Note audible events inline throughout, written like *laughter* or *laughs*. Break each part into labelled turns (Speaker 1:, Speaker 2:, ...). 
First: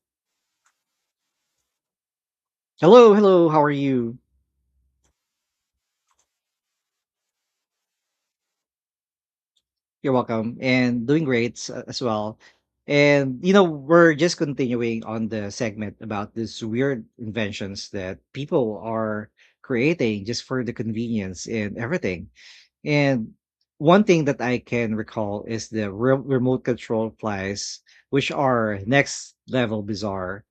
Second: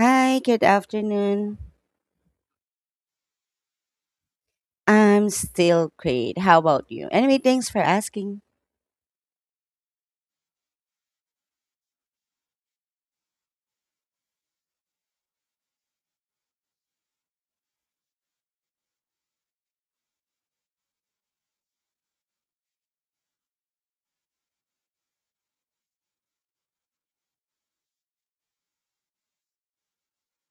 Speaker 1: Hi, good afternoon.
Speaker 2: Hello, hello. How are you?
Speaker 1: I'm still great. How about you? Anyway, thanks for asking.
Speaker 2: You're welcome. And doing great as well. And you know, we're just continuing on the segment about these weird inventions that people are creating just for the convenience and everything. And one thing that I can recall is the remote control flies, which are next level bizarre.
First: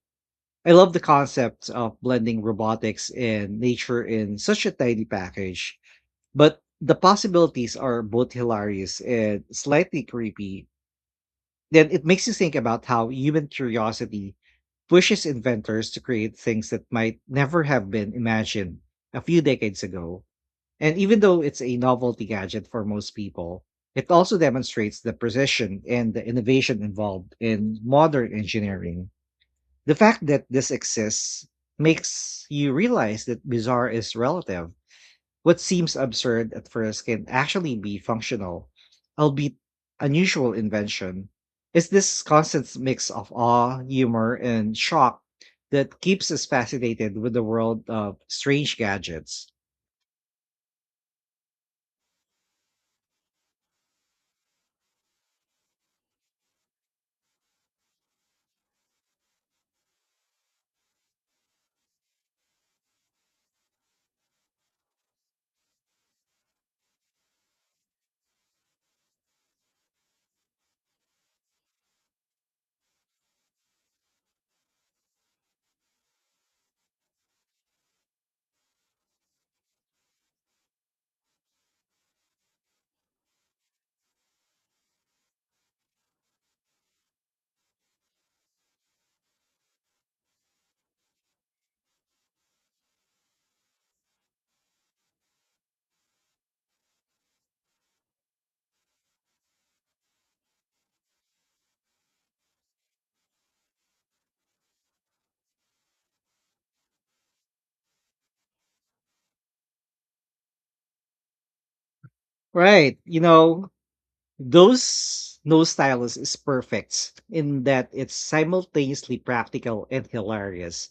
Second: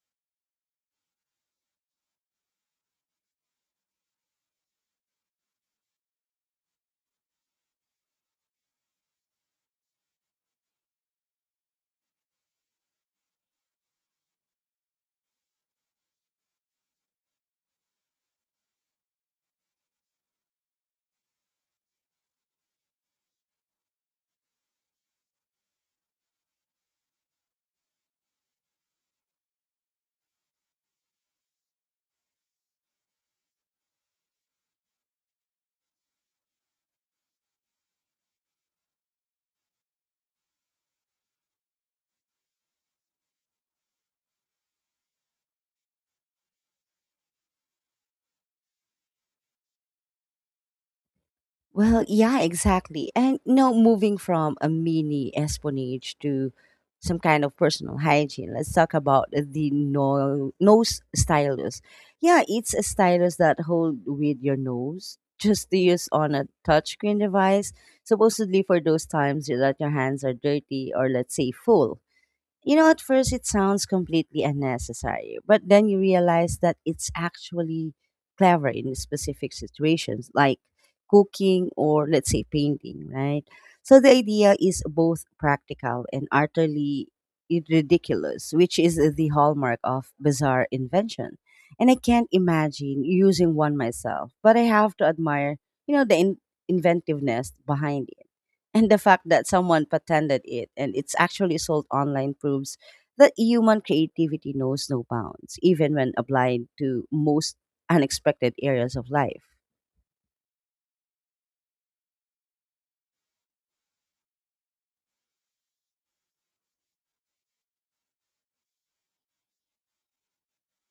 Speaker 2: I love the concept of blending robotics and nature in such a tiny package, but the possibilities are both hilarious and slightly creepy. Then it makes you think about how human curiosity pushes inventors to create things that might never have been imagined a few decades ago. And even though it's a novelty gadget for most people, it also demonstrates the precision and the innovation involved in modern engineering. The fact that this exists makes you realize that bizarre is relative. What seems absurd at first can actually be functional, albeit unusual invention. It's this constant mix of awe, humor, and shock that keeps us fascinated with the world of strange gadgets.
Speaker 1: Well, yeah, exactly. And no, moving from a mini espionage to some kind of personal hygiene, let's talk about the nose stylus. Yeah, it's a stylus that hold with your nose just to use on a touchscreen device, supposedly for those times that your hands are dirty or let's say full. You know, at first it sounds completely unnecessary, but then you realize that it's actually clever in specific situations like cooking or, let's say, painting, right? So the idea is both practical and utterly ridiculous, which is the hallmark of bizarre invention. And I can't imagine using one myself, but I have to admire, you know, the inventiveness behind it. And the fact that someone patented it and it's actually sold online proves that human creativity knows no bounds, even when applied to most unexpected areas of life.
Speaker 2: Right. You know, those nose stylus is perfect in that it's simultaneously practical and hilarious.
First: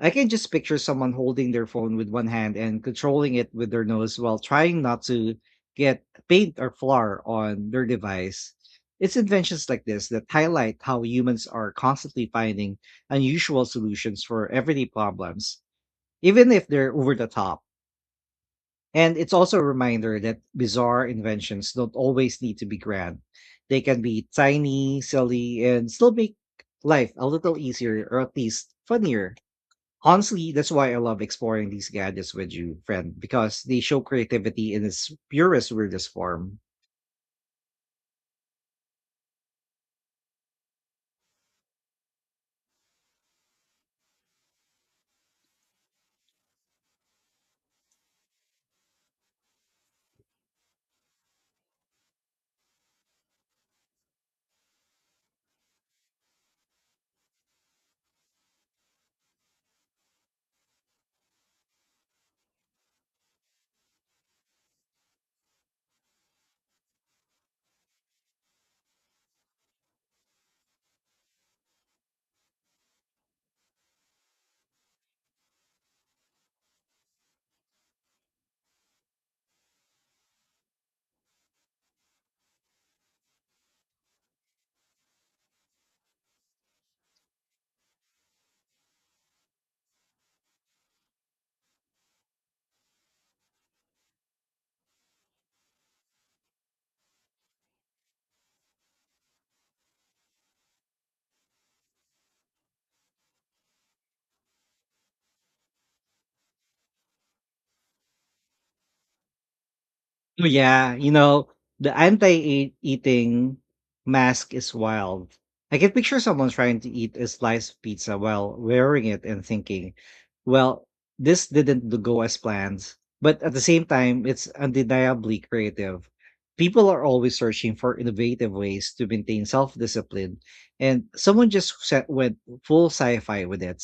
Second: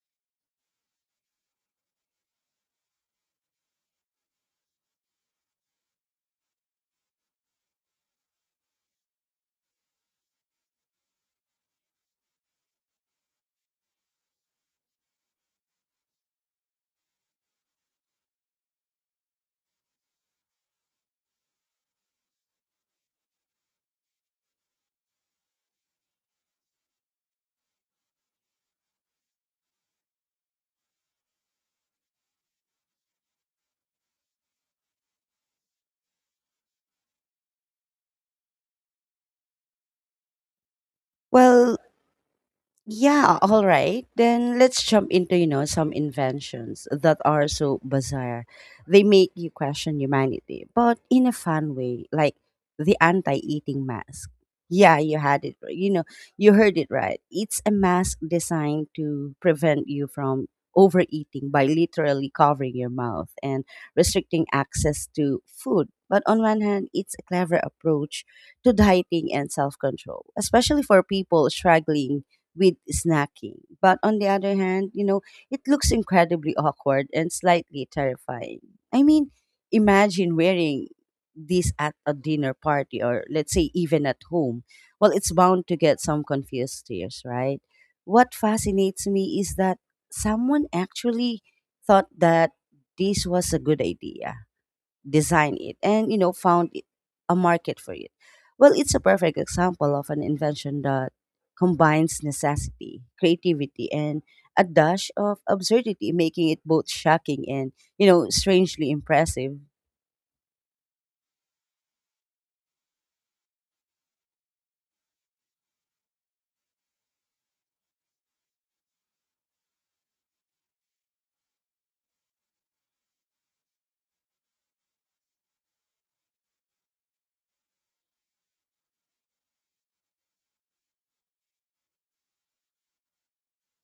Speaker 2: I can just picture someone holding their phone with one hand and controlling it with their nose while trying not to get paint or flour on their device. It's inventions like this that highlight how humans are constantly finding unusual solutions for everyday problems, even if they're over the top. And it's also a reminder that bizarre inventions don't always need to be grand. They can be tiny, silly, and still make life a little easier or at least funnier. Honestly, that's why I love exploring these gadgets with you, friend, because they show creativity in its purest, weirdest form.
Speaker 1: Well, yeah, all right. Then let's jump into, you know, some inventions that are so bizarre. They make you question humanity, but in a fun way, like the anti-eating mask. Yeah, you had it. Right. You know, you heard it right. It's a mask designed to prevent you from overeating by literally covering your mouth and restricting access to food. But on one hand, it's a clever approach to dieting and self-control, especially for people struggling with snacking. But on the other hand, you know, it looks incredibly awkward and slightly terrifying. I mean, imagine wearing this at a dinner party or let's say even at home. Well, it's bound to get some confused stares, right? What fascinates me is that someone actually thought that this was a good idea. Design it and you know found it, a market for it. Well, it's a perfect example of an invention that combines necessity, creativity, and a dash of absurdity, making it both shocking and, you know, strangely impressive.
Speaker 2: Oh, yeah, you know, the anti-eating mask is wild. I can picture someone trying to eat a slice of pizza while wearing it and thinking, well, this didn't go as planned. But at the same time, it's undeniably creative. People are always searching for innovative ways to maintain self-discipline, and someone just set, went full sci-fi with it.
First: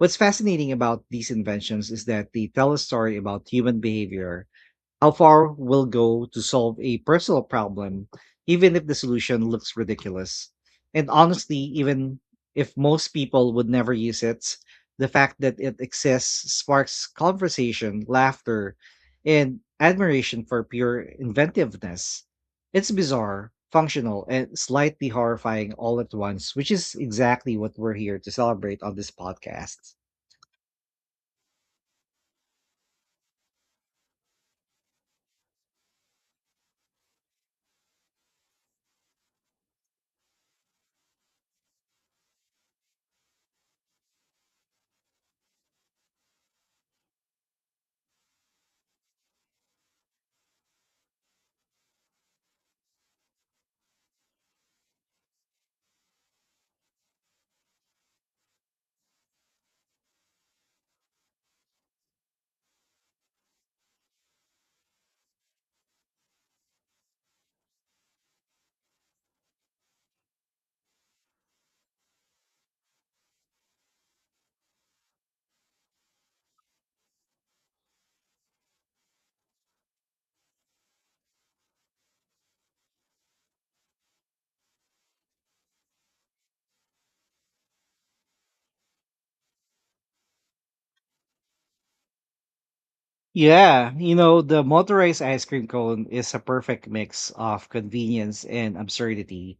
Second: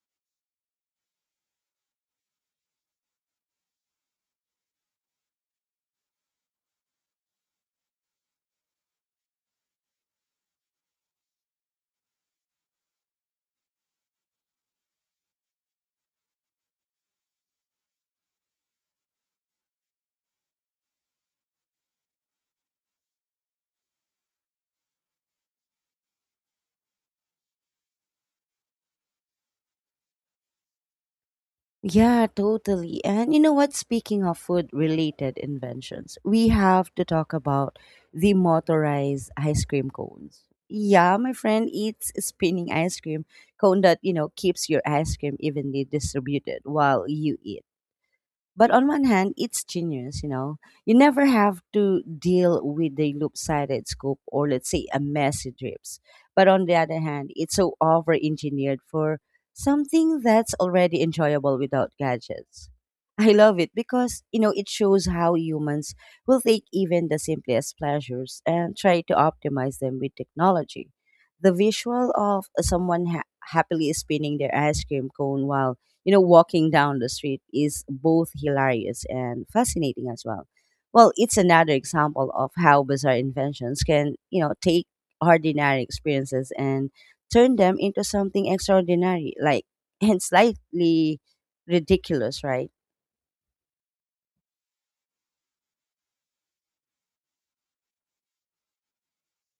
Speaker 2: What's fascinating about these inventions is that they tell a story about human behavior: how far will go to solve a personal problem, even if the solution looks ridiculous. And honestly, even if most people would never use it, the fact that it exists sparks conversation, laughter, and admiration for pure inventiveness. It's bizarre, functional, and slightly horrifying all at once, which is exactly what we're here to celebrate on this podcast.
Speaker 1: Yeah, totally. And you know what? Speaking of food related inventions, we have to talk about the motorized ice cream cones. Yeah, my friend eats a spinning ice cream cone that, you know, keeps your ice cream evenly distributed while you eat. But on one hand, it's genius, you know. You never have to deal with a loop-sided scoop or let's say a messy drips. But on the other hand, it's so over-engineered for something that's already enjoyable without gadgets. I love it because, you know, it shows how humans will take even the simplest pleasures and try to optimize them with technology. The visual of someone happily spinning their ice cream cone while, you know, walking down the street is both hilarious and fascinating as well. Well, it's another example of how bizarre inventions can, you know, take ordinary experiences and turn them into something extraordinary, like, *laughs* and slightly ridiculous, right?
Speaker 2: Yeah, you know, the motorized ice cream cone is a perfect mix of convenience and absurdity.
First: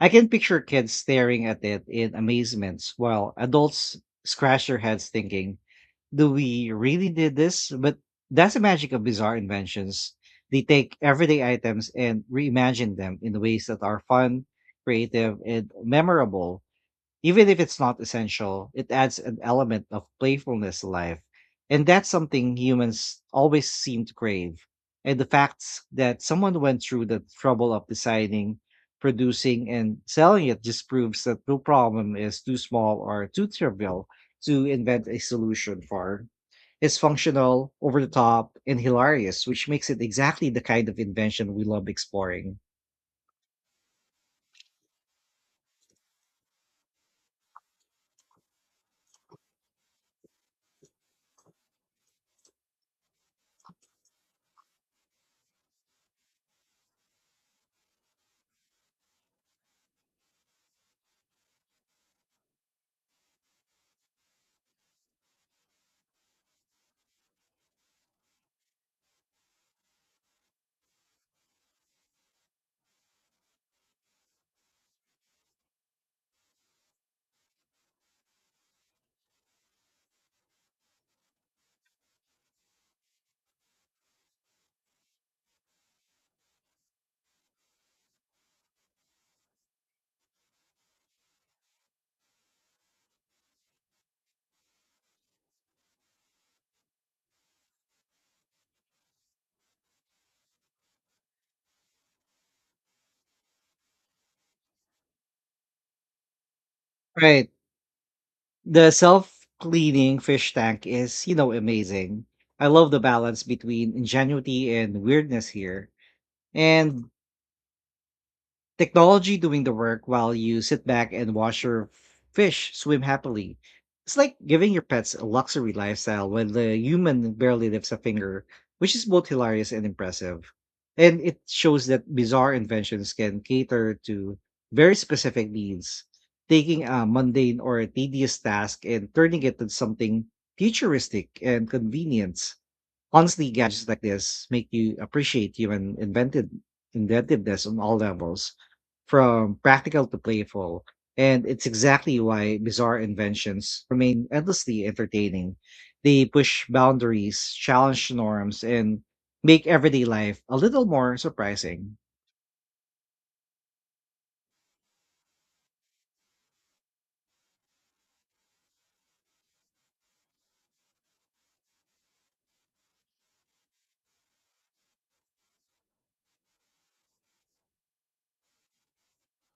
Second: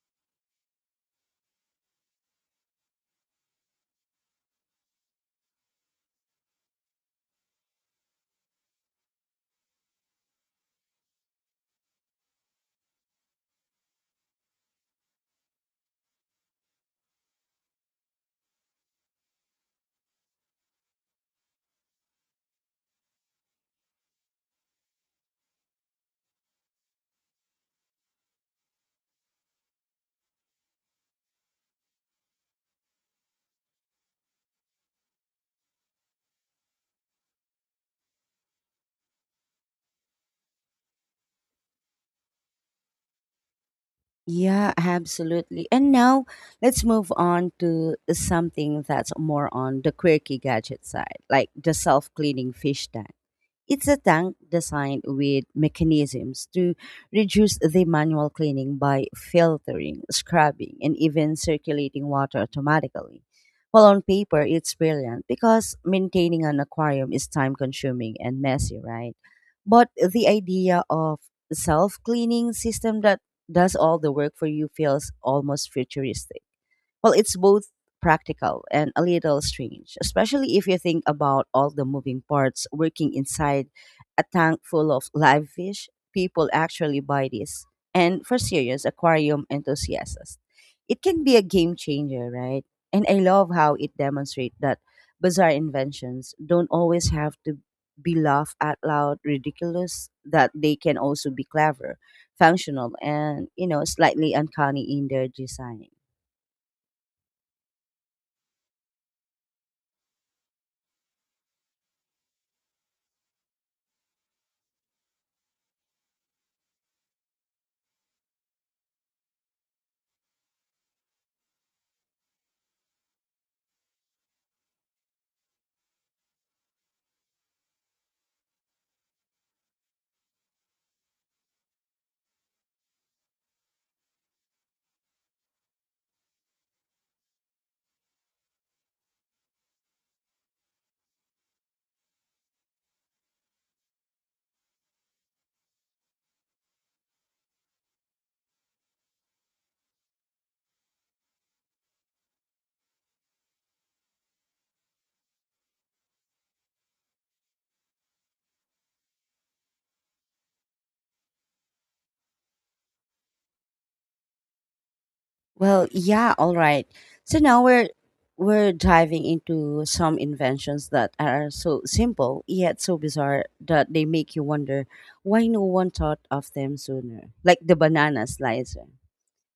Speaker 2: I can picture kids staring at it in amazement while adults scratch their heads thinking, do we really did this? But that's the magic of bizarre inventions. They take everyday items and reimagine them in ways that are fun, creative, and memorable. Even if it's not essential, it adds an element of playfulness to life. And that's something humans always seem to crave. And the fact that someone went through the trouble of designing, producing, and selling it just proves that no problem is too small or too trivial to invent a solution for. It's functional, over the top, and hilarious, which makes it exactly the kind of invention we love exploring.
Speaker 1: Yeah, absolutely. And now let's move on to something that's more on the quirky gadget side, like the self cleaning fish tank. It's a tank designed with mechanisms to reduce the manual cleaning by filtering, scrubbing, and even circulating water automatically. Well, on paper, it's brilliant because maintaining an aquarium is time consuming and messy, right? But the idea of self cleaning system that does all the work for you feels almost futuristic. Well, it's both practical and a little strange, especially if you think about all the moving parts working inside a tank full of live fish. People actually buy this. And for serious aquarium enthusiasts, it can be a game changer, right? And I love how it demonstrates that bizarre inventions don't always have to be laughed out loud ridiculous, that they can also be clever, functional, and, you know, slightly uncanny in their design.
Speaker 2: Right. The self-cleaning fish tank is, you know, amazing. I love the balance between ingenuity and weirdness here. And technology doing the work while you sit back and watch your fish swim happily. It's like giving your pets a luxury lifestyle when the human barely lifts a finger, which is both hilarious and impressive. And it shows that bizarre inventions can cater to very specific needs, taking a mundane or a tedious task and turning it into something futuristic and convenient. Honestly, gadgets like this make you appreciate human invented inventiveness on all levels, from practical to playful. And it's exactly why bizarre inventions remain endlessly entertaining. They push boundaries, challenge norms, and make everyday life a little more surprising.
Speaker 1: Well, yeah, all right. So now we're diving into some inventions that are so simple yet so bizarre that they make you wonder why no one thought of them sooner. Like the banana slicer.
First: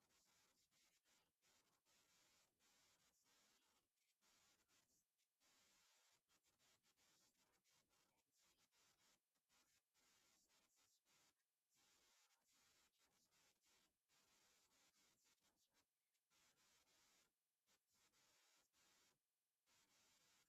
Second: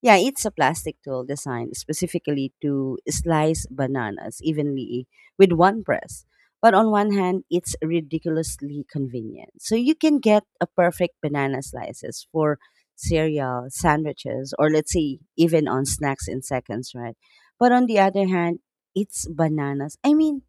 Speaker 1: Yeah, it's a plastic tool designed specifically to slice bananas evenly with one press. But on one hand, it's ridiculously convenient. So you can get a perfect banana slices for cereal, sandwiches, or let's say even on snacks in seconds, right? But on the other hand, it's bananas. I mean,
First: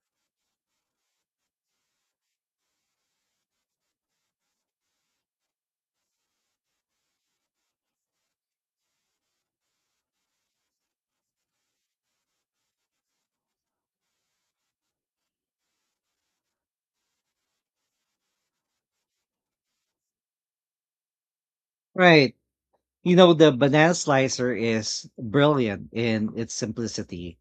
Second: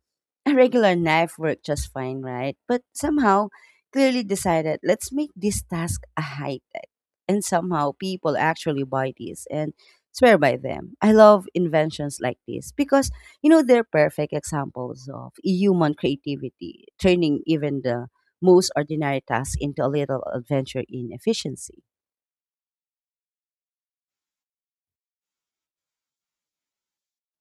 Speaker 1: a regular knife worked just fine, right? But somehow, clearly decided, let's make this task a high tech, and somehow people actually buy these and swear by them. I love inventions like this because, you know, they're perfect examples of human creativity, turning even the most ordinary task into a little adventure in efficiency.
Speaker 2: Right. You know, the banana slicer is brilliant in its simplicity.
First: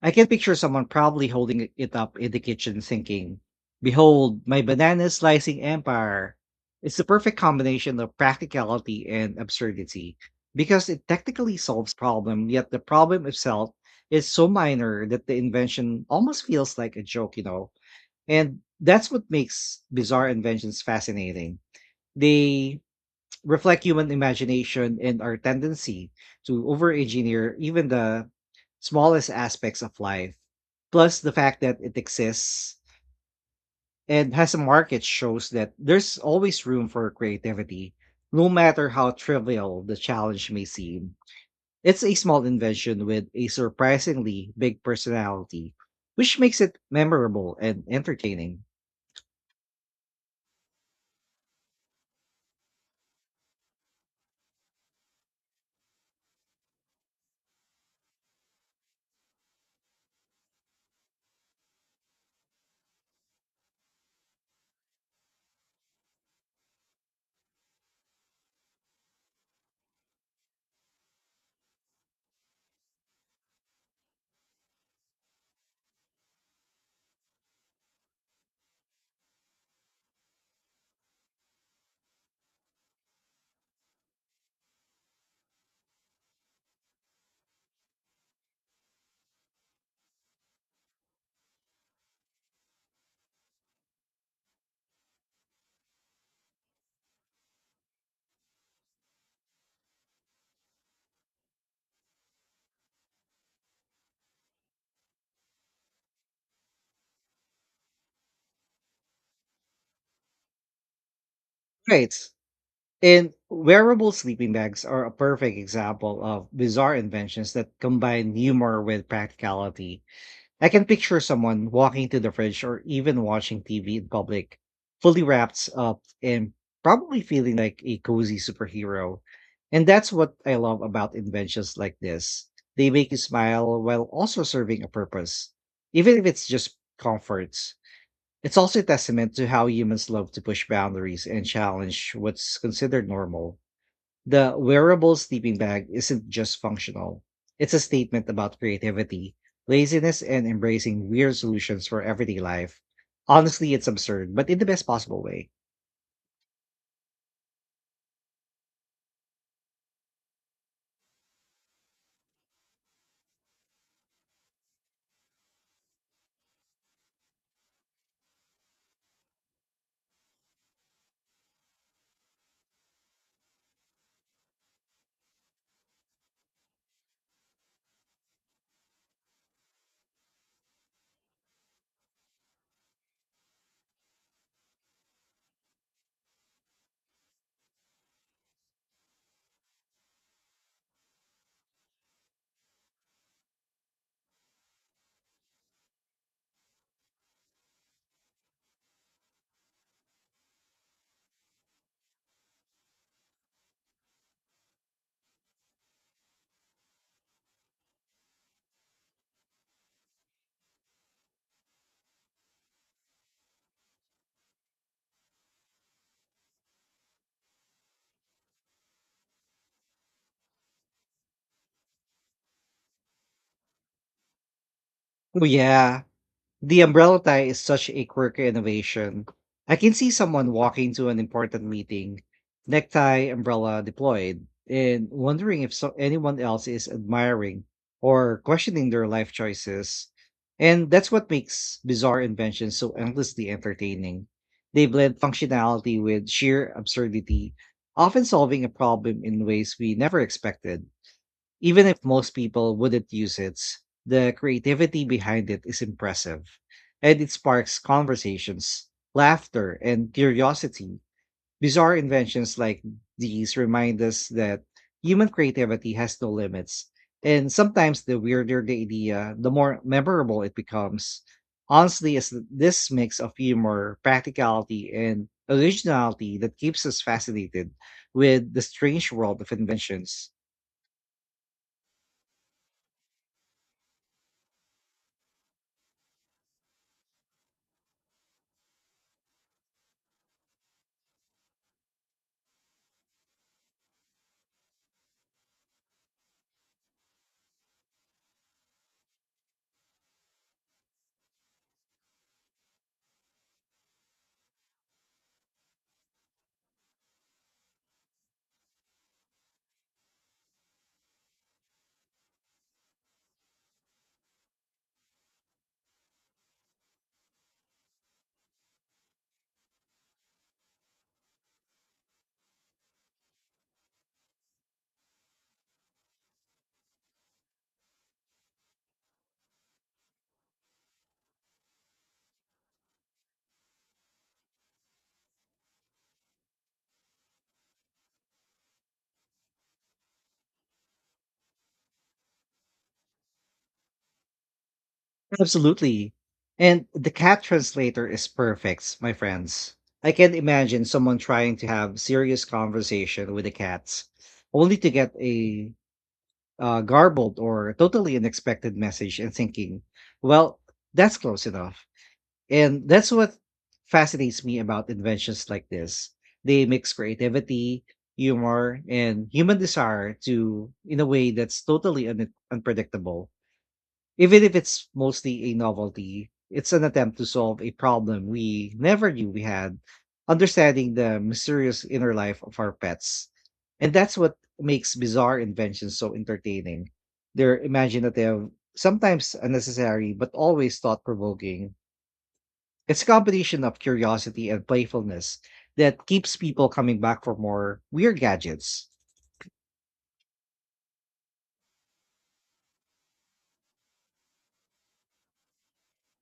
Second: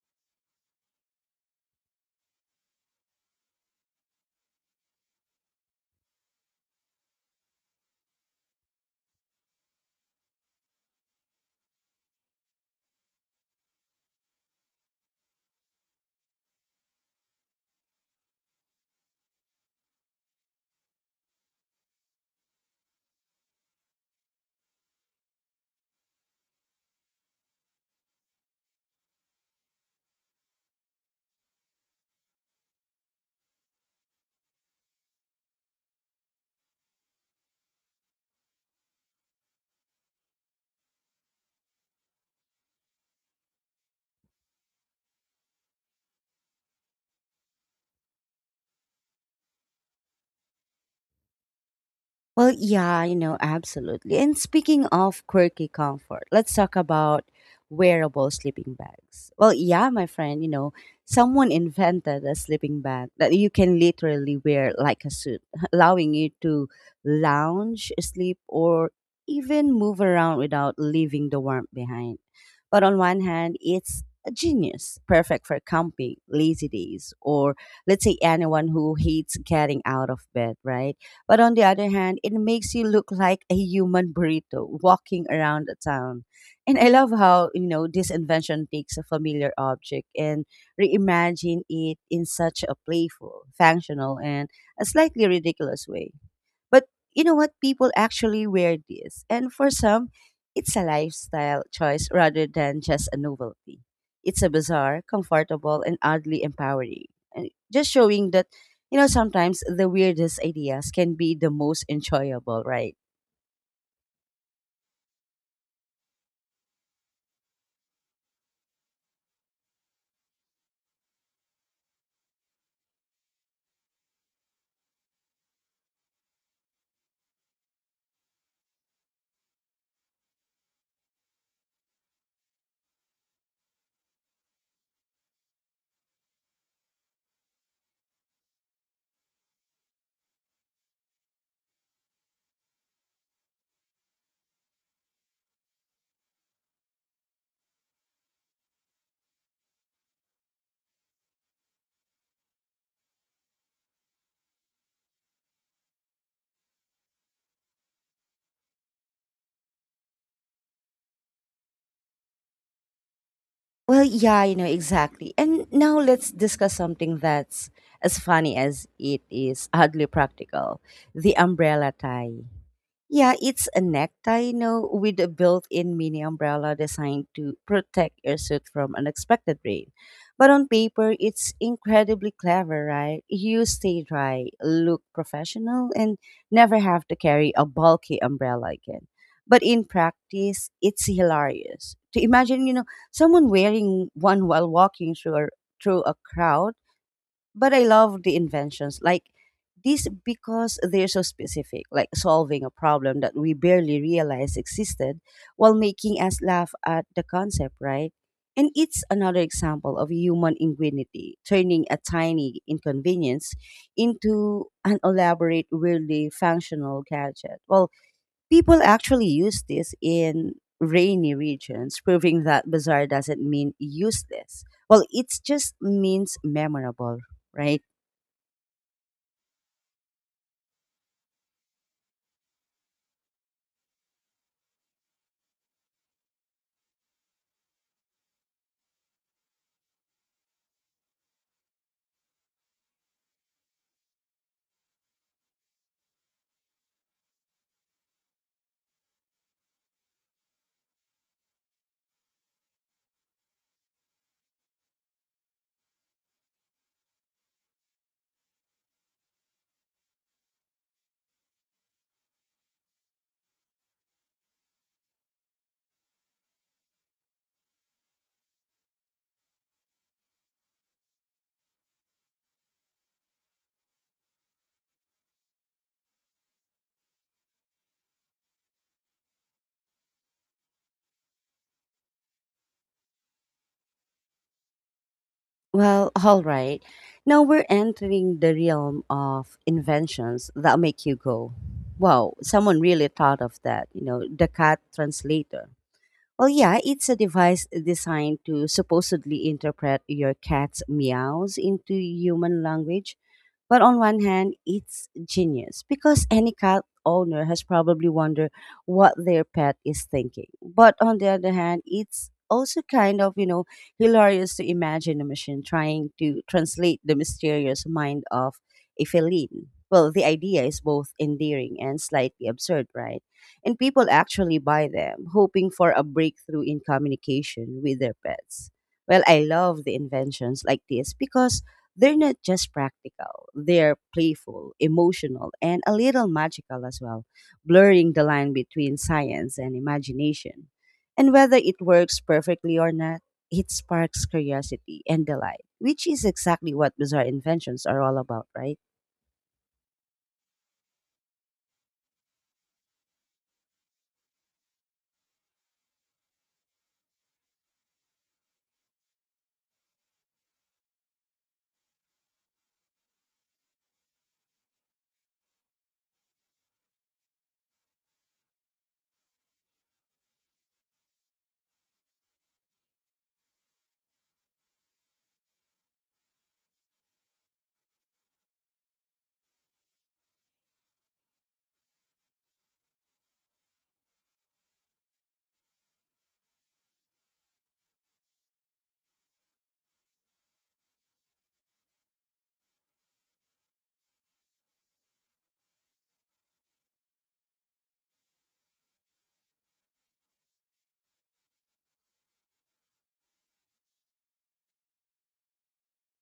Speaker 2: I can picture someone proudly holding it up in the kitchen thinking, behold, my banana slicing empire. It's the perfect combination of practicality and absurdity because it technically solves problem, yet the problem itself is so minor that the invention almost feels like a joke, you know. And that's what makes bizarre inventions fascinating. They reflect human imagination and our tendency to over-engineer even the smallest aspects of life. Plus, the fact that it exists and has a market shows that there's always room for creativity, no matter how trivial the challenge may seem. It's a small invention with a surprisingly big personality, which makes it memorable and entertaining.
Speaker 1: Well, yeah, you know, absolutely. And speaking of quirky comfort, let's talk about wearable sleeping bags. Well, yeah, my friend, you know, someone invented a sleeping bag that you can literally wear like a suit, *laughs* allowing you to lounge, sleep, or even move around without leaving the warmth behind. But on one hand, it's a genius, perfect for camping, lazy days, or let's say anyone who hates getting out of bed, right? But on the other hand, it makes you look like a human burrito walking around the town. And I love how, you know, this invention takes a familiar object and reimagine it in such a playful, functional, and a slightly ridiculous way. But, you know what? People actually wear this. And for some, it's a lifestyle choice rather than just a novelty. It's a bizarre, comfortable, and oddly empowering. And just showing that, you know, sometimes the weirdest ideas can be the most
Speaker 2: Right.
Speaker 1: enjoyable, right?
Speaker 2: And wearable sleeping bags are a perfect example of bizarre inventions that combine humor with practicality. I can picture someone walking to the fridge or even watching TV in public, fully wrapped up and probably feeling like a cozy superhero. And that's what I love about inventions like this. They make you smile while also serving a purpose, even if it's just comforts. It's also a testament to how humans love to push boundaries and challenge what's considered normal. The wearable sleeping bag isn't just functional, it's a statement about creativity, laziness, and embracing weird solutions for everyday life. Honestly, it's absurd, but in the best possible way.
Speaker 1: Well, yeah, you know, exactly. And now let's discuss something that's as funny as it is oddly practical, the umbrella tie. Yeah, it's a necktie, you know, with a built-in mini umbrella designed to protect your suit from unexpected rain. But on paper, it's incredibly clever, right? You stay dry, look professional, and never have to carry a bulky umbrella again. But in practice, it's hilarious. To imagine, you know, someone wearing one while walking through a crowd. But I love the inventions like this because they're so specific, like solving a problem that we barely realized existed while making us laugh at the concept, right? And it's another example of human ingenuity, turning a tiny inconvenience into an elaborate, weirdly functional gadget. Well, people actually use this in rainy regions, proving that bizarre doesn't mean useless. Well, it
Speaker 2: Oh,
Speaker 1: just
Speaker 2: yeah.
Speaker 1: means
Speaker 2: The
Speaker 1: memorable,
Speaker 2: umbrella tie is
Speaker 1: right?
Speaker 2: such a quirky innovation. I can see someone walking to an important meeting, necktie, umbrella deployed, and wondering if anyone else is admiring or questioning their life choices. And that's what makes bizarre inventions so endlessly entertaining. They blend functionality with sheer absurdity, often solving a problem in ways we never expected. Even if most people wouldn't use it, the creativity behind it is impressive. And it sparks conversations, laughter, and curiosity. Bizarre inventions like these remind us that human creativity has no limits. And sometimes the weirder the idea, the more memorable it becomes. Honestly, it's this mix of humor, practicality, and originality that keeps us fascinated with the strange world of inventions.
Speaker 1: Well, *laughs* all right. Now we're entering the realm of inventions that make you go, wow, someone really thought of that, you know, the cat translator. Well, yeah, it's a device designed to supposedly interpret your cat's meows into human language. But on one hand, it's genius because any cat owner has probably wondered what their pet is thinking. But on the other hand, it's also kind of, you know, hilarious to imagine a machine trying to translate the mysterious mind of a feline. Well, the idea is both endearing and slightly absurd, right? And people actually buy them, hoping for a breakthrough in communication with their pets. Well, I love the inventions like this because they're not just practical, they're playful, emotional, and a little magical as well, blurring the line between science and imagination. And whether it works perfectly or not, it sparks curiosity and delight, which
Speaker 2: Absolutely.
Speaker 1: is exactly
Speaker 2: And
Speaker 1: what
Speaker 2: the
Speaker 1: bizarre
Speaker 2: cat
Speaker 1: inventions are
Speaker 2: translator
Speaker 1: all
Speaker 2: is
Speaker 1: about, right?
Speaker 2: perfect, my friends. I can imagine someone trying to have serious conversation with the cats, only to get a garbled or totally unexpected message and thinking, well, that's close enough. And that's what fascinates me about inventions like this. They mix creativity, humor, and human desire to in a way that's totally unpredictable. Even if it's mostly a novelty, it's an attempt to solve a problem we never knew we had, understanding the mysterious inner life of our pets. And that's what makes bizarre inventions so entertaining. They're imaginative, sometimes unnecessary, but always thought provoking. It's a combination of curiosity and playfulness that keeps people coming back for more weird gadgets.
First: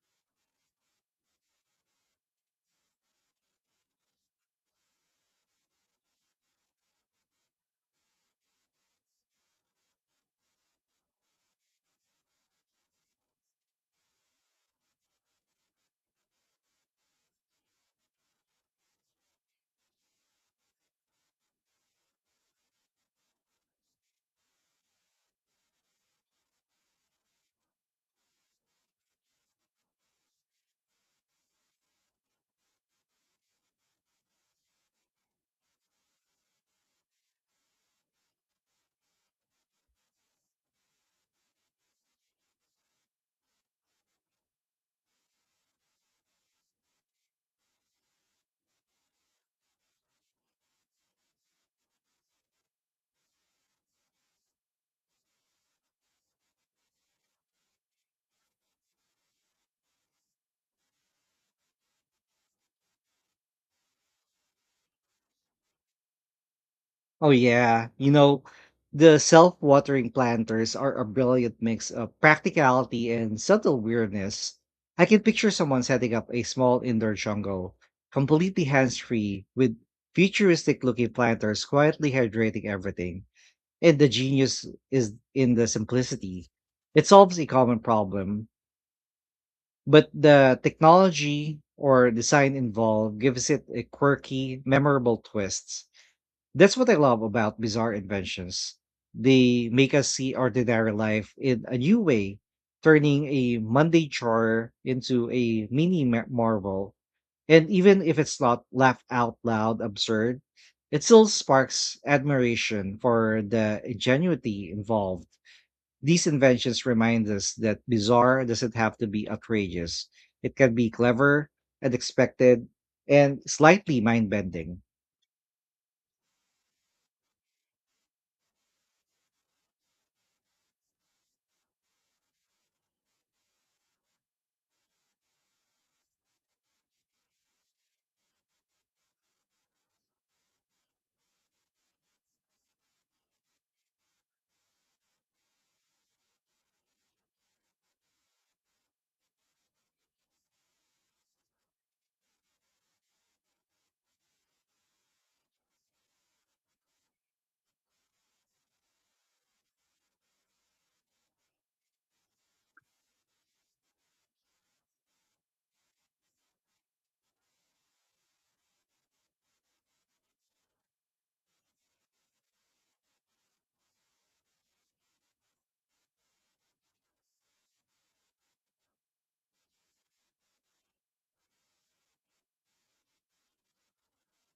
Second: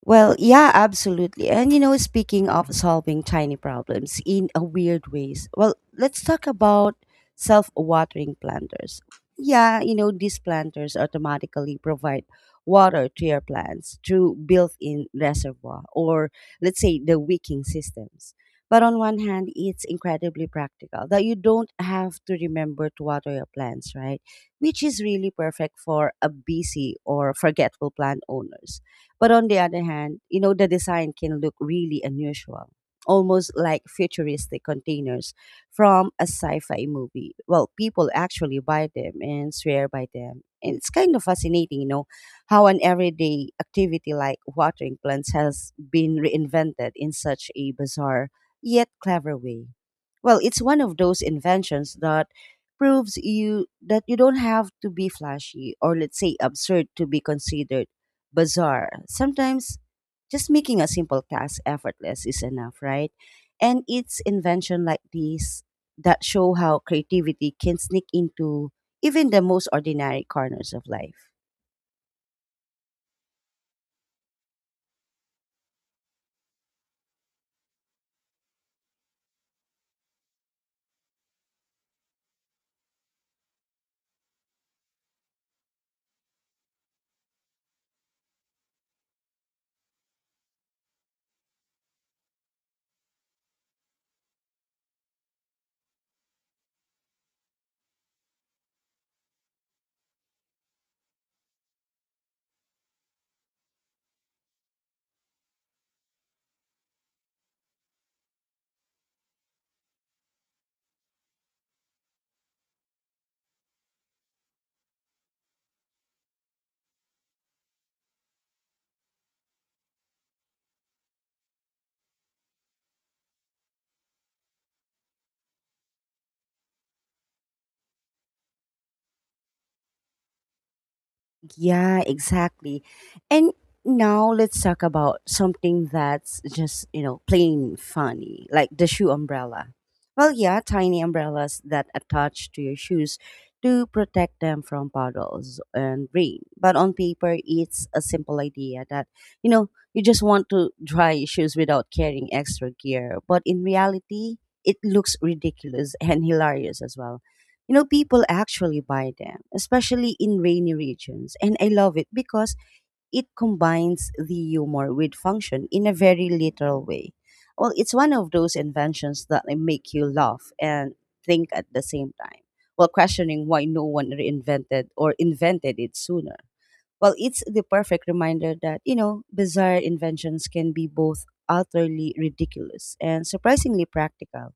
Speaker 1: Well, yeah, absolutely. And you know, speaking of solving tiny problems in a weird ways, well, let's talk about self-watering planters. Yeah, you know, these planters automatically provide water to your plants through built-in reservoir or let's say the wicking systems. But on one hand, it's incredibly practical that you don't have to remember to water your plants, right? Which is really perfect for a busy or forgetful plant owners. But on the other hand, you know, the design can look really unusual, almost like futuristic containers from a sci fi movie. Well, people actually buy them and swear by them. And it's kind of fascinating, you know, how an everyday activity like watering plants has been reinvented in such a bizarre yet clever way. Well, it's one of those inventions that proves you that you don't have to be flashy or let's say absurd to be considered bizarre. Sometimes just making a simple task effortless is enough, right? And it's invention like these that show how
Speaker 2: Oh
Speaker 1: creativity can
Speaker 2: yeah,
Speaker 1: sneak
Speaker 2: you know,
Speaker 1: into
Speaker 2: the
Speaker 1: even the most
Speaker 2: self-watering
Speaker 1: ordinary corners
Speaker 2: planters
Speaker 1: of
Speaker 2: are a
Speaker 1: life.
Speaker 2: brilliant mix of practicality and subtle weirdness. I can picture someone setting up a small indoor jungle, completely hands-free, with futuristic-looking planters quietly hydrating everything. And the genius is in the simplicity. It solves a common problem, but the technology or design involved gives it a quirky, memorable twist. That's what I love about bizarre inventions. They make us see ordinary life in a new way, turning a Monday chore into a marvel. And even if it's not laugh out loud absurd, it still sparks admiration for the ingenuity involved. These inventions remind us that bizarre doesn't have to be outrageous. It can be clever, unexpected, and slightly mind bending.
Speaker 1: Yeah, exactly. And now let's talk about something that's just, you know, plain funny, like the shoe umbrella. Well, yeah, tiny umbrellas that attach to your shoes to protect them from puddles and rain. But on paper, it's a simple idea that, you know, you just want to dry your shoes without carrying extra gear. But in reality, it looks ridiculous *laughs* and hilarious as well. You know, people actually buy them, especially in rainy regions, and I love it because it combines the humor with function in a very literal way. Well, it's one of those inventions that, like, make you laugh and think at the same time, while questioning why no one reinvented or invented it sooner. Well, it's the perfect reminder that, you know, bizarre inventions can be both utterly ridiculous and surprisingly practical,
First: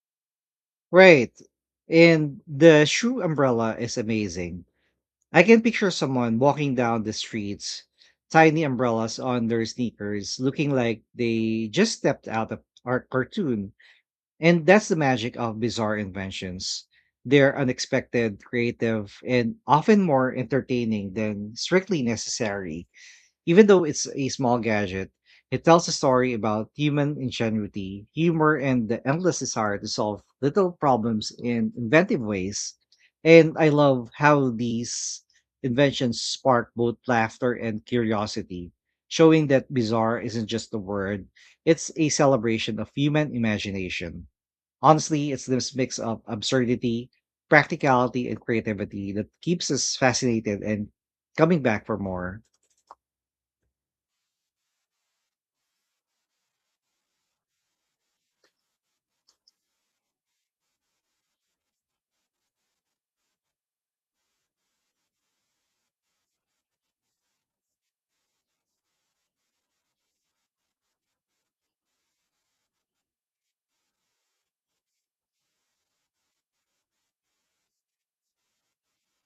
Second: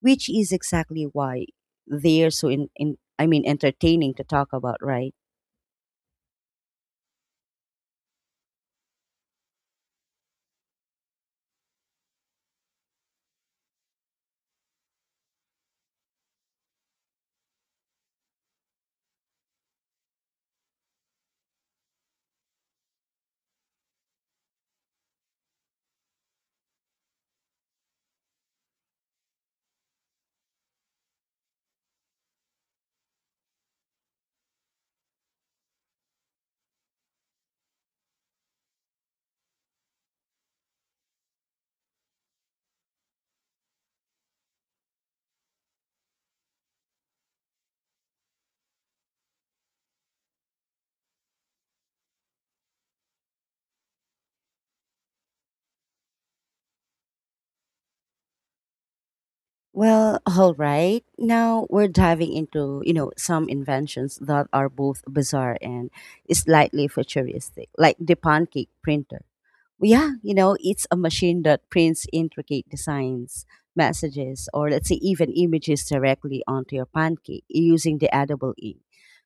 Speaker 1: which is exactly
Speaker 2: Right.
Speaker 1: why they're
Speaker 2: And
Speaker 1: so
Speaker 2: the
Speaker 1: in
Speaker 2: shoe
Speaker 1: I mean
Speaker 2: umbrella is
Speaker 1: entertaining to talk
Speaker 2: amazing.
Speaker 1: about, right?
Speaker 2: I can picture someone walking down the streets, tiny umbrellas on their sneakers, looking like they just stepped out of our cartoon. And that's the magic of bizarre inventions. They're unexpected, creative, and often more entertaining than strictly necessary. Even though it's a small gadget, it tells a story about human ingenuity, humor, and the endless desire to solve little problems in inventive ways. And I love how these inventions spark both laughter and curiosity, showing that bizarre isn't just a word, it's a celebration of human imagination. Honestly, it's this mix of absurdity, practicality, and creativity that keeps us fascinated and coming back for more.
Speaker 1: Well, *laughs* all right. Now we're diving into, you know, some inventions that are both bizarre and slightly futuristic, like the pancake printer. Well, yeah, you know, it's a machine that prints intricate designs, messages, or, let's say, even images directly onto your pancake using the edible ink.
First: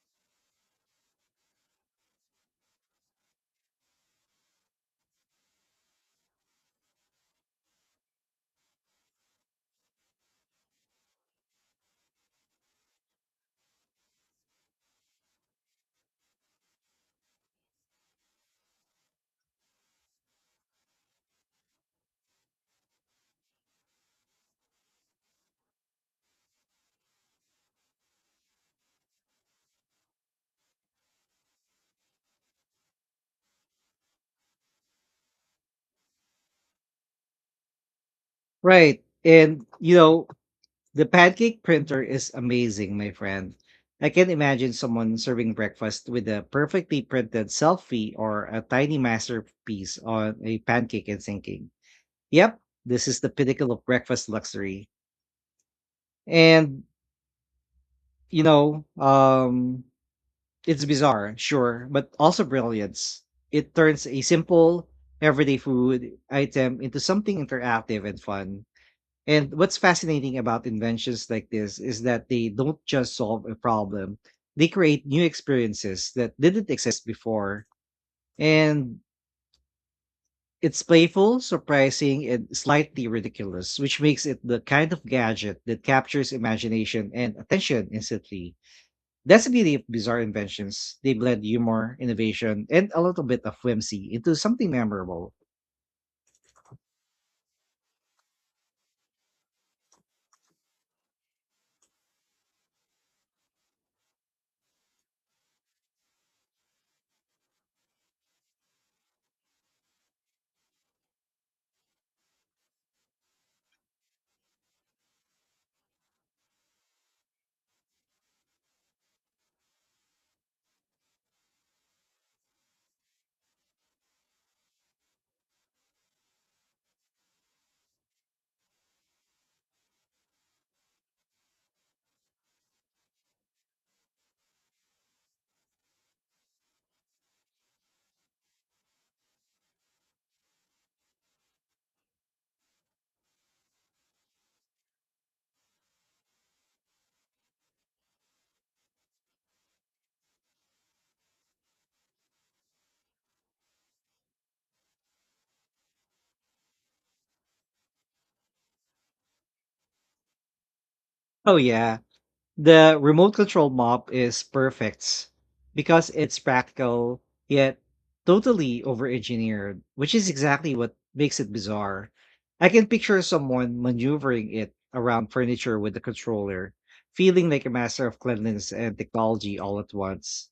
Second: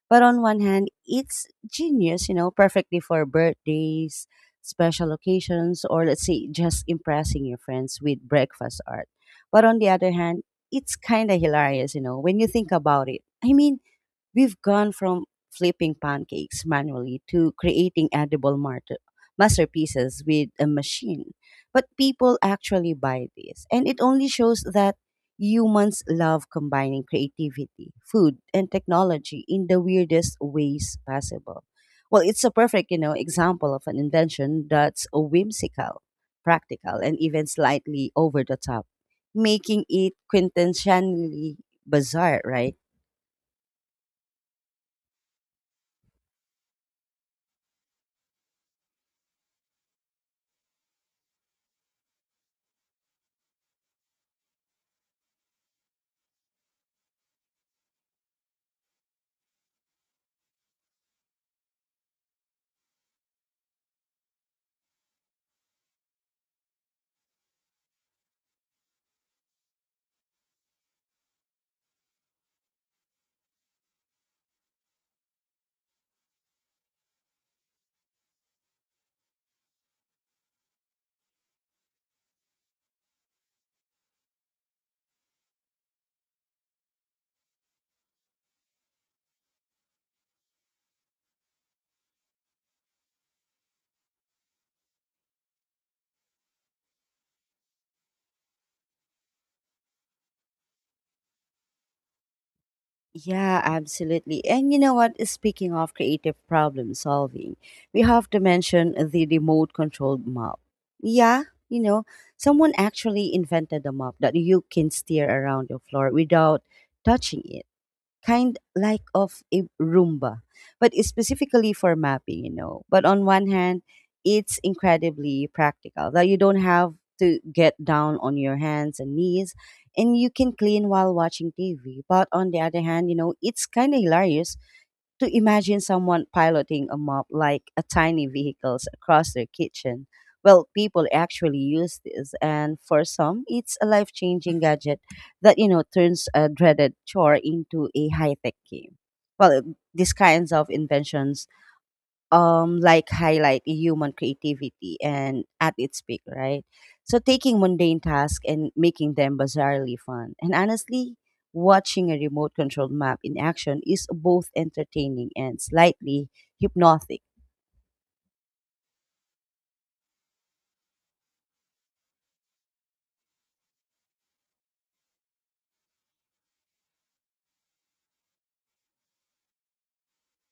Speaker 1: But on one hand, it's genius, you know, perfectly for birthdays, special occasions, or, let's say, just impressing your friends with breakfast art. But on the other hand, it's kind of hilarious, you know, when you think about it. I mean, we've gone from flipping pancakes manually to creating edible masterpieces with a machine. But people actually buy this, and it only shows that humans love combining creativity, food, and technology in the weirdest ways possible. Well, it's a perfect, you know, example of an invention that's whimsical, practical, and even slightly over the top,
Speaker 2: Right. And
Speaker 1: making
Speaker 2: you
Speaker 1: it
Speaker 2: know, the
Speaker 1: quintessentially
Speaker 2: pancake printer is
Speaker 1: bizarre, right?
Speaker 2: amazing, my friend. I can imagine someone serving breakfast with a perfectly printed selfie or a tiny masterpiece on a pancake and thinking, yep, this is the pinnacle of breakfast luxury. And you know, um, it's bizarre, sure, but also brilliance. It turns a simple everyday food item into something interactive and fun. And what's fascinating about inventions like this is that they don't just solve a problem, they create new experiences that didn't exist before. And it's playful, surprising, and slightly ridiculous, which makes it the kind of gadget that captures imagination and attention instantly. That's the beauty of bizarre inventions. They blend humor, innovation, and a little bit of whimsy into something memorable.
Speaker 1: Yeah, absolutely. And you know what? Speaking of creative problem solving, we have to mention the remote controlled map. Yeah, you know, someone actually invented a map that you can steer around your floor without touching it, kind like of a Roomba, but it's specifically for mapping, you know. But on one hand, it's incredibly practical that you don't have to get down on your hands and knees, and you can clean while watching TV. But on the other hand, you know, it's kind of hilarious to imagine someone piloting a mob like a tiny vehicles across their kitchen. Well, people actually use this, and for some, it's a life-changing gadget that, you know, turns a dreaded chore into a high-tech game. Well, these kinds of inventions like highlight human creativity and at its peak, right? So taking mundane tasks and making them bizarrely fun. And honestly,
Speaker 2: Oh, yeah.
Speaker 1: watching a remote controlled
Speaker 2: The
Speaker 1: map
Speaker 2: remote
Speaker 1: in
Speaker 2: control
Speaker 1: action is
Speaker 2: mop is
Speaker 1: both
Speaker 2: perfect
Speaker 1: entertaining and
Speaker 2: because
Speaker 1: slightly
Speaker 2: it's practical
Speaker 1: hypnotic.
Speaker 2: yet totally over-engineered, which is exactly what makes it bizarre. I can picture someone maneuvering it around furniture with the controller, feeling like a master of cleanliness and technology all at once.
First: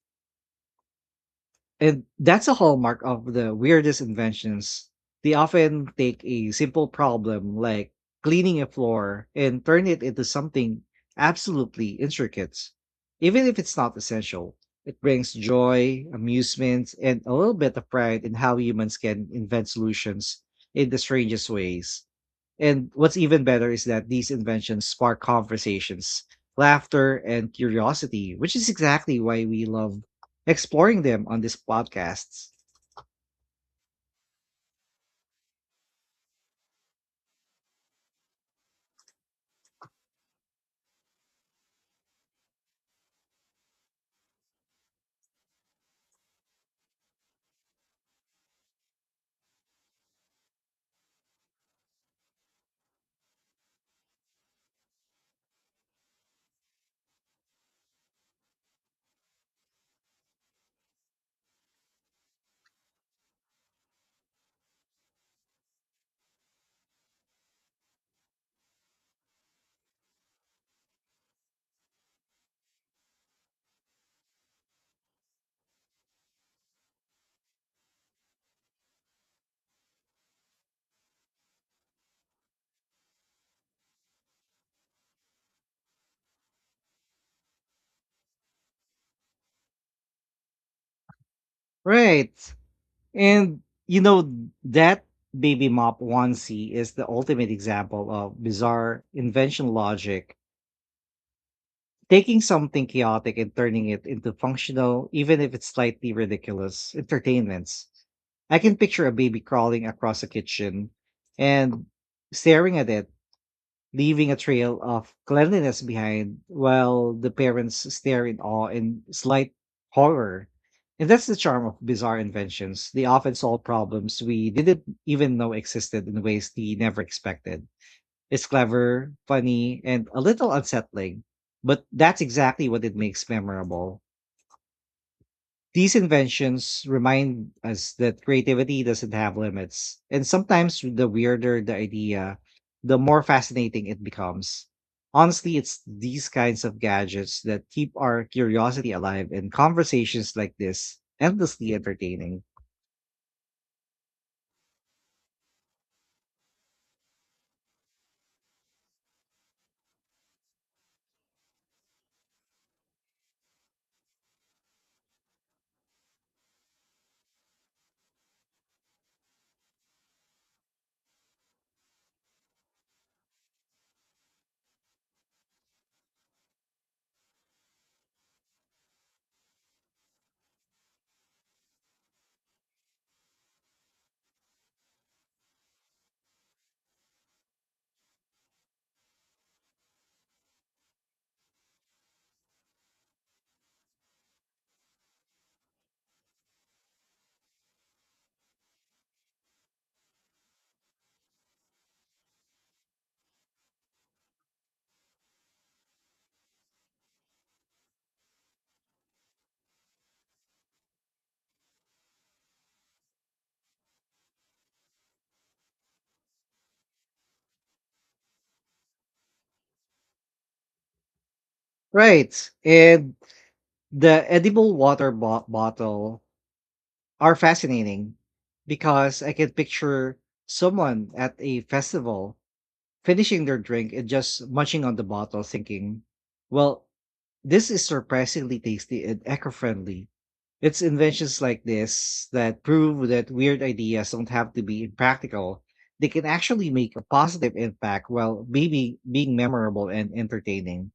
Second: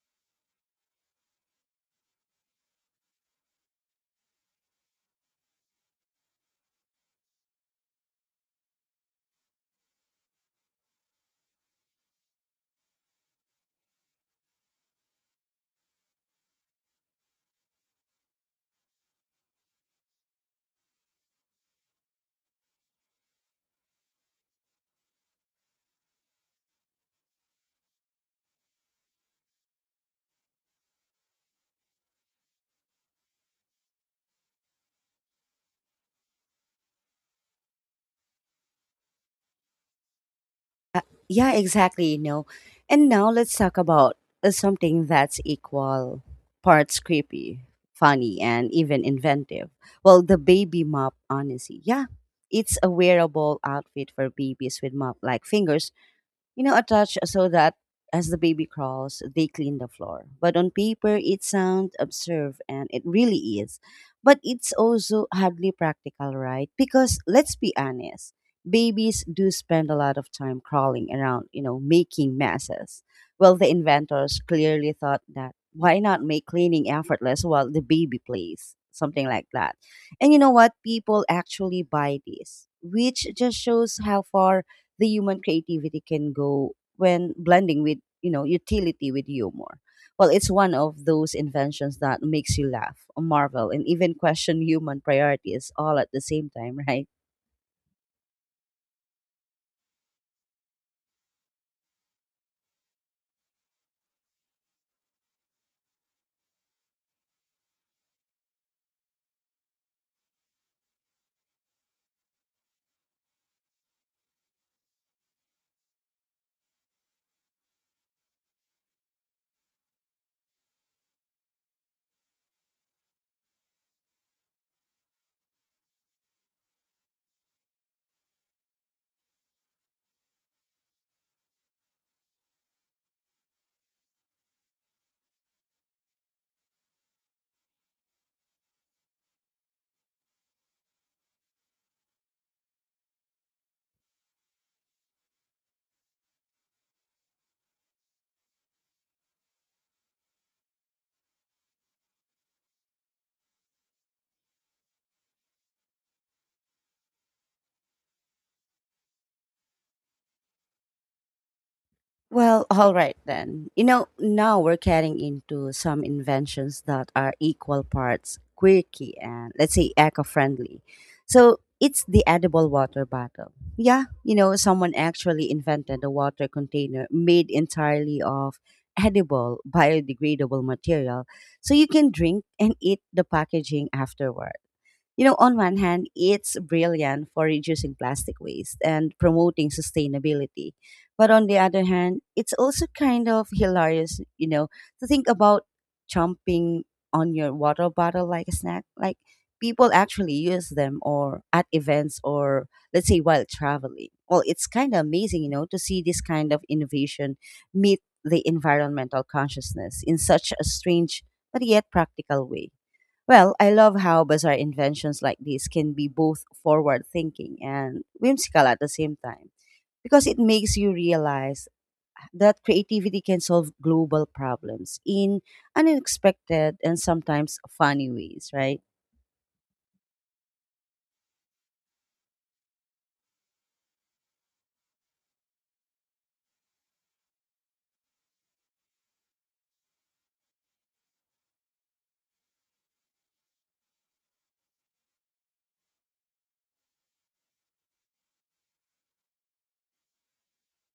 Speaker 2: And that's a hallmark of the weirdest inventions. They often take a simple problem like cleaning a floor and turn it into something absolutely intricate. Even if it's not essential, it brings joy, amusement, and a little bit of pride in how humans can invent solutions in the strangest ways. And what's even better is that these inventions spark conversations, laughter, and curiosity, which is exactly why we love exploring them on these podcasts.
Speaker 1: Yeah, exactly, you know. And now let's talk about something that's equal parts creepy, funny, and even inventive. Well, the baby mop, honestly. Yeah, it's a wearable outfit for babies with mop like fingers, you know, attached so that as the baby crawls, they clean the floor. But on paper, it sounds absurd, and it really is. But it's also hardly practical, right? Because let's be honest, babies do spend a lot of time crawling around, you know, making messes. Well, the inventors clearly thought that why not make cleaning effortless while the baby plays? Something like that. And you know what? People actually buy this, which just shows how far the human creativity can go when blending with, you know, utility with humor. Well, it's one of those inventions that
Speaker 2: Right.
Speaker 1: makes you laugh,
Speaker 2: And,
Speaker 1: marvel, and
Speaker 2: you
Speaker 1: even
Speaker 2: know,
Speaker 1: question human
Speaker 2: that baby
Speaker 1: priorities all
Speaker 2: mop
Speaker 1: at the same
Speaker 2: onesie
Speaker 1: time, *laughs*
Speaker 2: is the
Speaker 1: right?
Speaker 2: ultimate example of bizarre invention logic, taking something chaotic and turning it into functional, even if it's slightly ridiculous, entertainments. I can picture a baby crawling across a kitchen and staring at it leaving a trail of cleanliness behind while the parents stare in awe and slight horror. And that's the charm of bizarre inventions. They often solve problems we didn't even know existed in ways we never expected. It's clever, funny, and a little unsettling, but that's exactly what it makes memorable. These inventions remind us that creativity doesn't have limits, and sometimes the weirder the idea, the more fascinating it becomes. Honestly, it's these kinds of gadgets that keep our curiosity alive and conversations like this endlessly entertaining.
Speaker 1: Well, *laughs* all right then. You know, now we're getting into some inventions that are equal parts quirky and, let's say, eco-friendly. So it's the edible water bottle. Yeah, you know, someone actually invented a water container made entirely of edible, biodegradable material, so you can drink and eat the packaging afterward. You know, on one hand, it's brilliant for reducing plastic waste and promoting sustainability. But on the other hand, it's also kind of hilarious, you know, to think about chomping on your water bottle like a snack. Like, people actually use them or at events or, let's say, while traveling. Well, it's kind of amazing, you know, to see this kind of innovation meet the environmental consciousness in such a strange but yet practical way. Well, I love how bizarre inventions like this can be both forward thinking and whimsical at the same time, because it makes you realize
Speaker 2: Right.
Speaker 1: that
Speaker 2: And
Speaker 1: creativity can solve global
Speaker 2: the edible
Speaker 1: problems
Speaker 2: water
Speaker 1: in
Speaker 2: bo- bottle
Speaker 1: unexpected and
Speaker 2: are
Speaker 1: sometimes funny
Speaker 2: fascinating
Speaker 1: ways, right?
Speaker 2: because I can picture someone at a festival finishing their drink and just munching on the bottle, thinking, well, this is surprisingly tasty and eco friendly. It's inventions like this that prove that weird ideas don't have to be impractical. They can actually make a positive impact while maybe being memorable and entertaining.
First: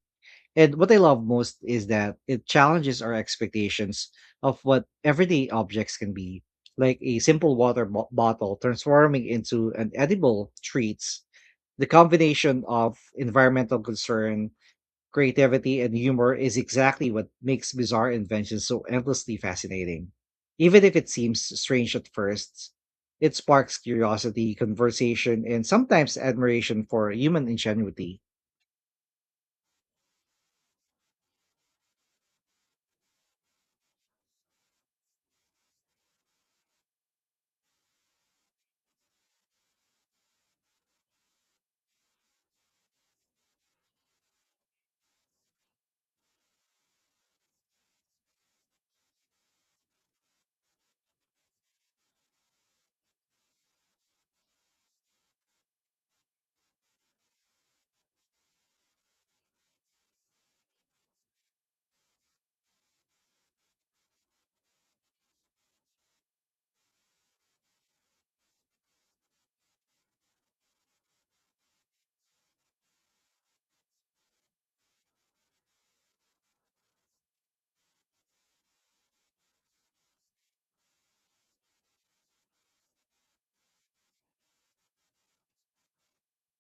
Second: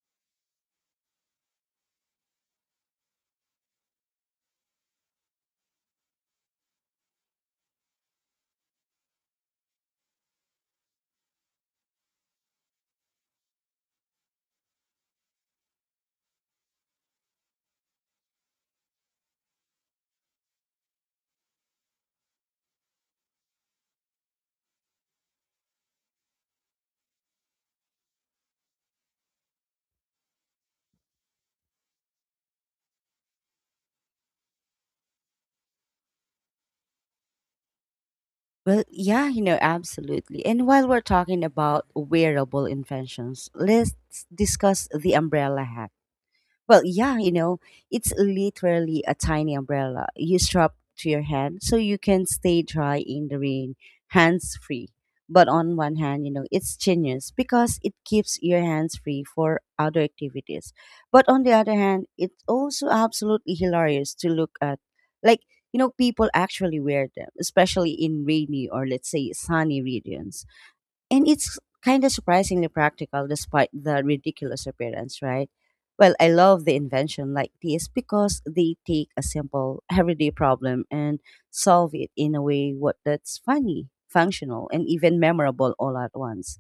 Speaker 2: And what I love most is that it challenges our expectations of what everyday objects can be, like a simple water bottle transforming into an edible treats, the combination of environmental concern, creativity, and humor is exactly what makes bizarre inventions so endlessly fascinating. Even if it seems strange at first, it sparks curiosity, conversation, and sometimes admiration for human ingenuity.
Speaker 1: Well, yeah, you know, absolutely. And while we're talking about wearable inventions, let's discuss the umbrella hat. Well, yeah, you know, it's literally a tiny umbrella you strap to your head so you can stay dry in the rain, hands free. But on one hand, you know, it's genius because it keeps your hands free for other activities. But on the other hand, it's also absolutely hilarious to look at. Like, you know, people actually wear them, especially in rainy or, let's say, sunny regions, and it's kind of surprisingly practical despite the ridiculous appearance, right? Well, I love the invention like this because they take a simple everyday problem and solve it in a way what that's funny, functional, and even memorable all at once.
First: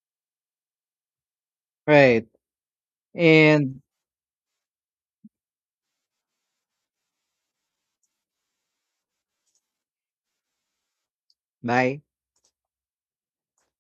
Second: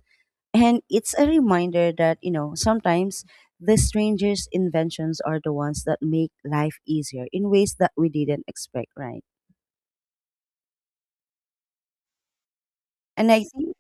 Speaker 1: And it's a reminder that,
Speaker 2: Right.
Speaker 1: you know, sometimes the
Speaker 2: And
Speaker 1: strangest inventions are the ones that make life easier in ways that we didn't expect, right?
Speaker 2: bye.
Speaker 1: And I think,